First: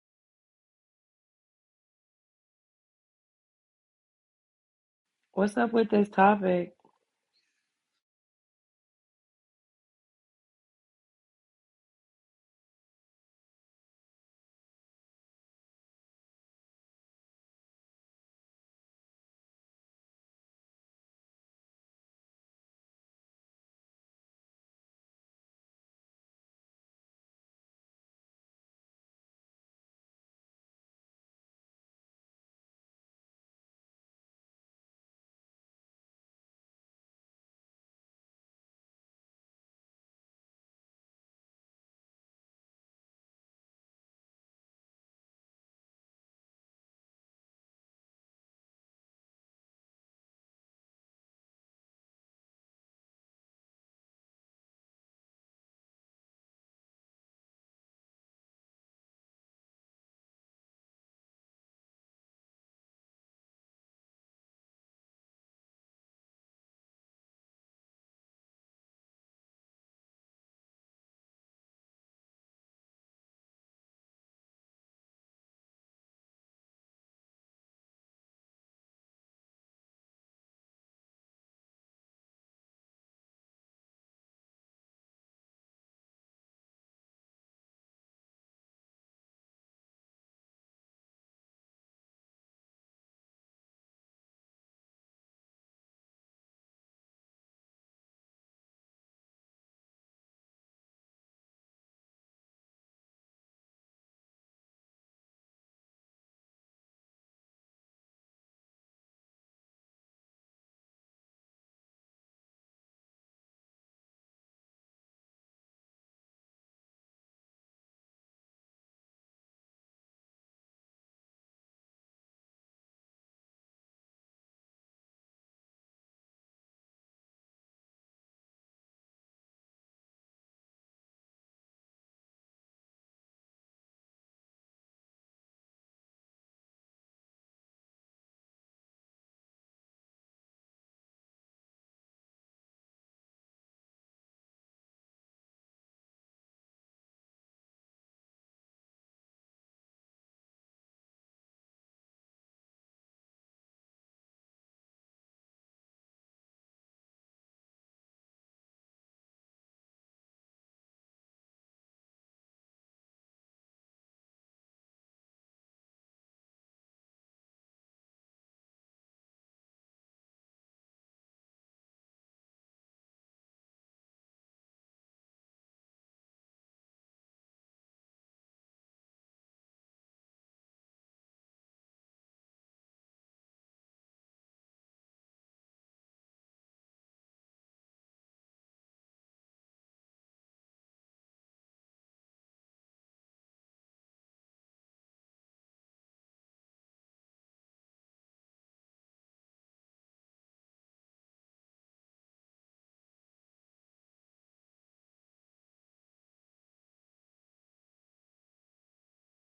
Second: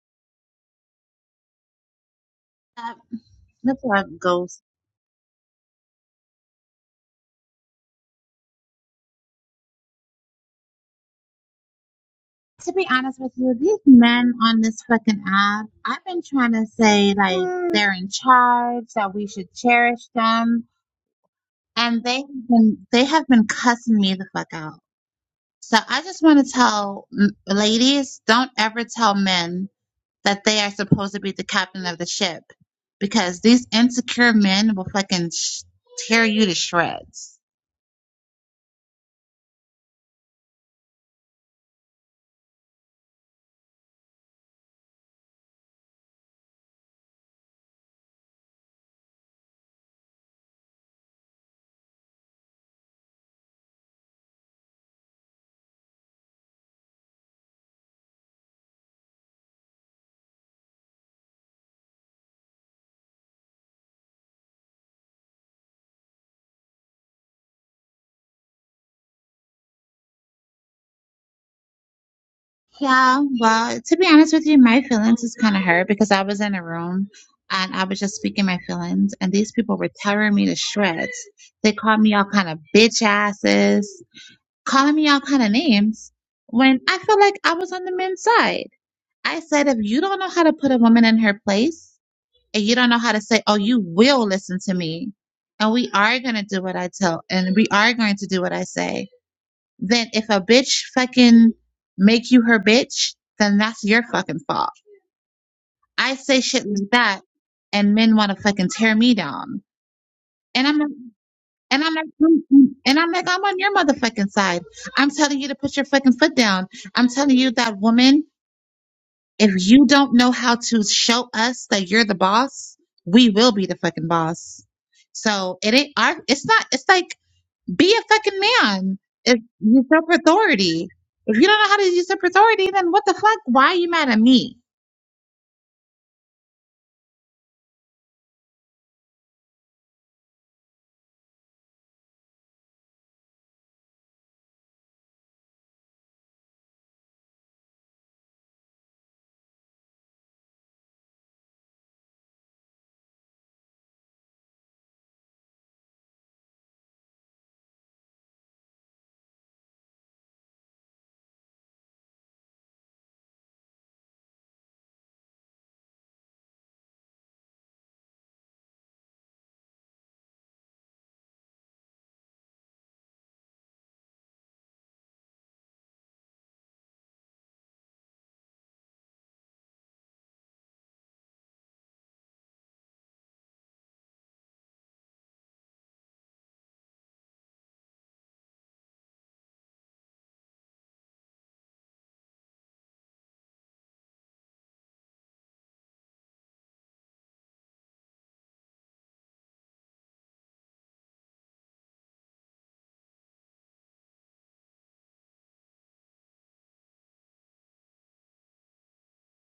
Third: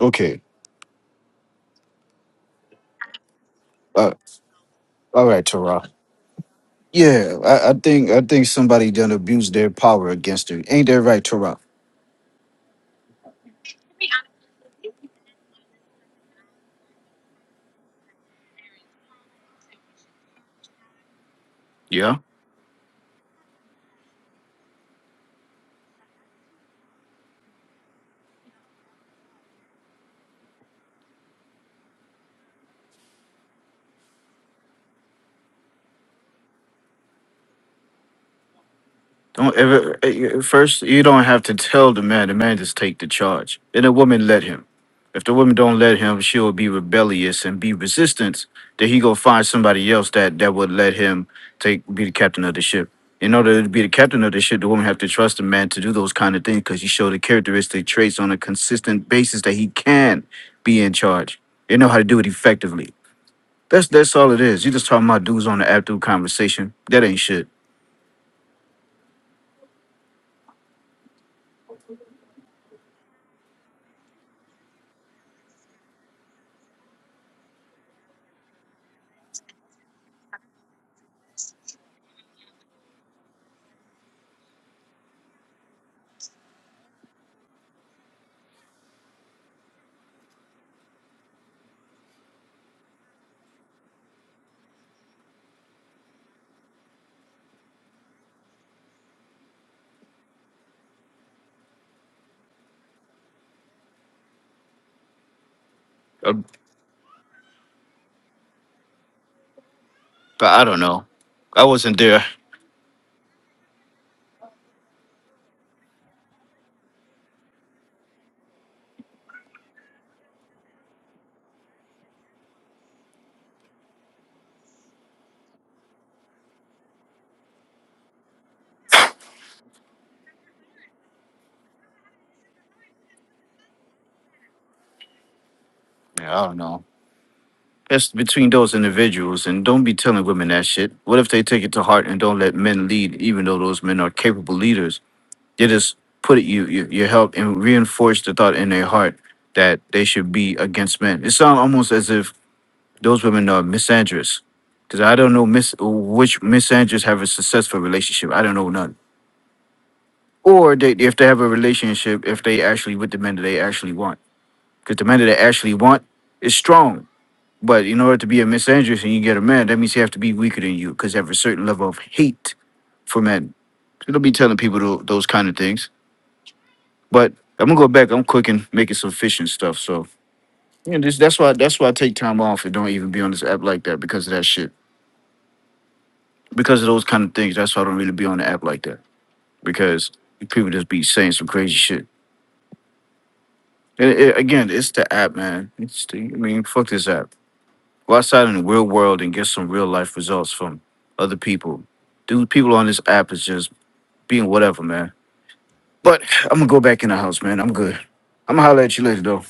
Okay. up the Uh, plug goes. all right, What's up Tara. with this topic? Yeah, I, I think I think somebody done abused their power against her. Ain't that right, Tara? To be honest with you, these men on this fucking app, I've been trying to say like they're in charge, that we should cherish them, and they have been they have been cussing me the fuck out. So I just want to tell mm, ladies, don't ever tell men that they are supposed to be the captain of the ship, because these insecure men will fucking sh- tear you to shreds. Don't ever eh, eh, first you don't have to tell the man, the man just take the charge. And the woman let him. If the woman don't let him, she'll be rebellious and be resistant. Then he go find somebody else that that would let him take be the captain of the ship. In order to be the captain of the ship, the woman have to trust the man to do those kind of things because he showed the characteristic traits on a consistent basis that he can be in charge. They know how to do it effectively. That's that's all it is. You just talking about dudes on the app through conversation. That ain't shit. Yeah, well, to be honest with you, my feelings is kind of hurt because I was in a room and I was just speaking my feelings, and these people were tearing me to shreds. They called me all kind of bitch asses, calling me all kind of names when I felt like I was on the men's side. I said, if you don't know how to put a woman in her place and you don't know how to say, oh, you will listen to me and we are going to do what I tell and we are going to do what I say then if a bitch fucking make you her bitch, then that's your fucking fault. I say shit like that, and men want to fucking tear me down. But I And I'm don't like, know. I and I'm wasn't like, there. mm and I'm like, I'm on your motherfucking side. I'm telling you to put your fucking foot down. I'm telling you that woman, if you don't know how to show us that you're the boss, we will be the fucking boss. So it ain't our. It's not. It's like Be a fucking man. If usurp authority. If you don't know how to usurp authority, then what the fuck? Why are you mad at me? Yeah, I don't know. It's between those individuals, and don't be telling women that shit. What if they take it to heart and don't let men lead, even though those men are capable leaders? They just put it, you, you, you help and reinforce the thought in their heart that they should be against men. It sounds almost as if those women are misandrous, because I don't know mis- which misandrous have a successful relationship. I don't know none. Or they, if they have a relationship, if they actually with the men that they actually want, because the men that they actually want is strong But in order to be a Miss Andrews and you get a man, that means you have to be weaker than you because they have a certain level of hate for men. So don't be telling people tho- those kind of things. But I'm gonna go back. I'm cooking, making some fish and stuff. So you know, this, that's why that's why I take time off and don't even be on this app like that because of that shit. Because of those kind of things. That's why I don't really be on the app like that because people just be saying some crazy shit. And it, again, it's the app, man. It's the, I mean, fuck this app. Go outside in the real world and get some real life results from other people. Dude, people on this app is just being whatever, man. But I'm gonna go back in the house, man. I'm good. I'm gonna holler at you later, though.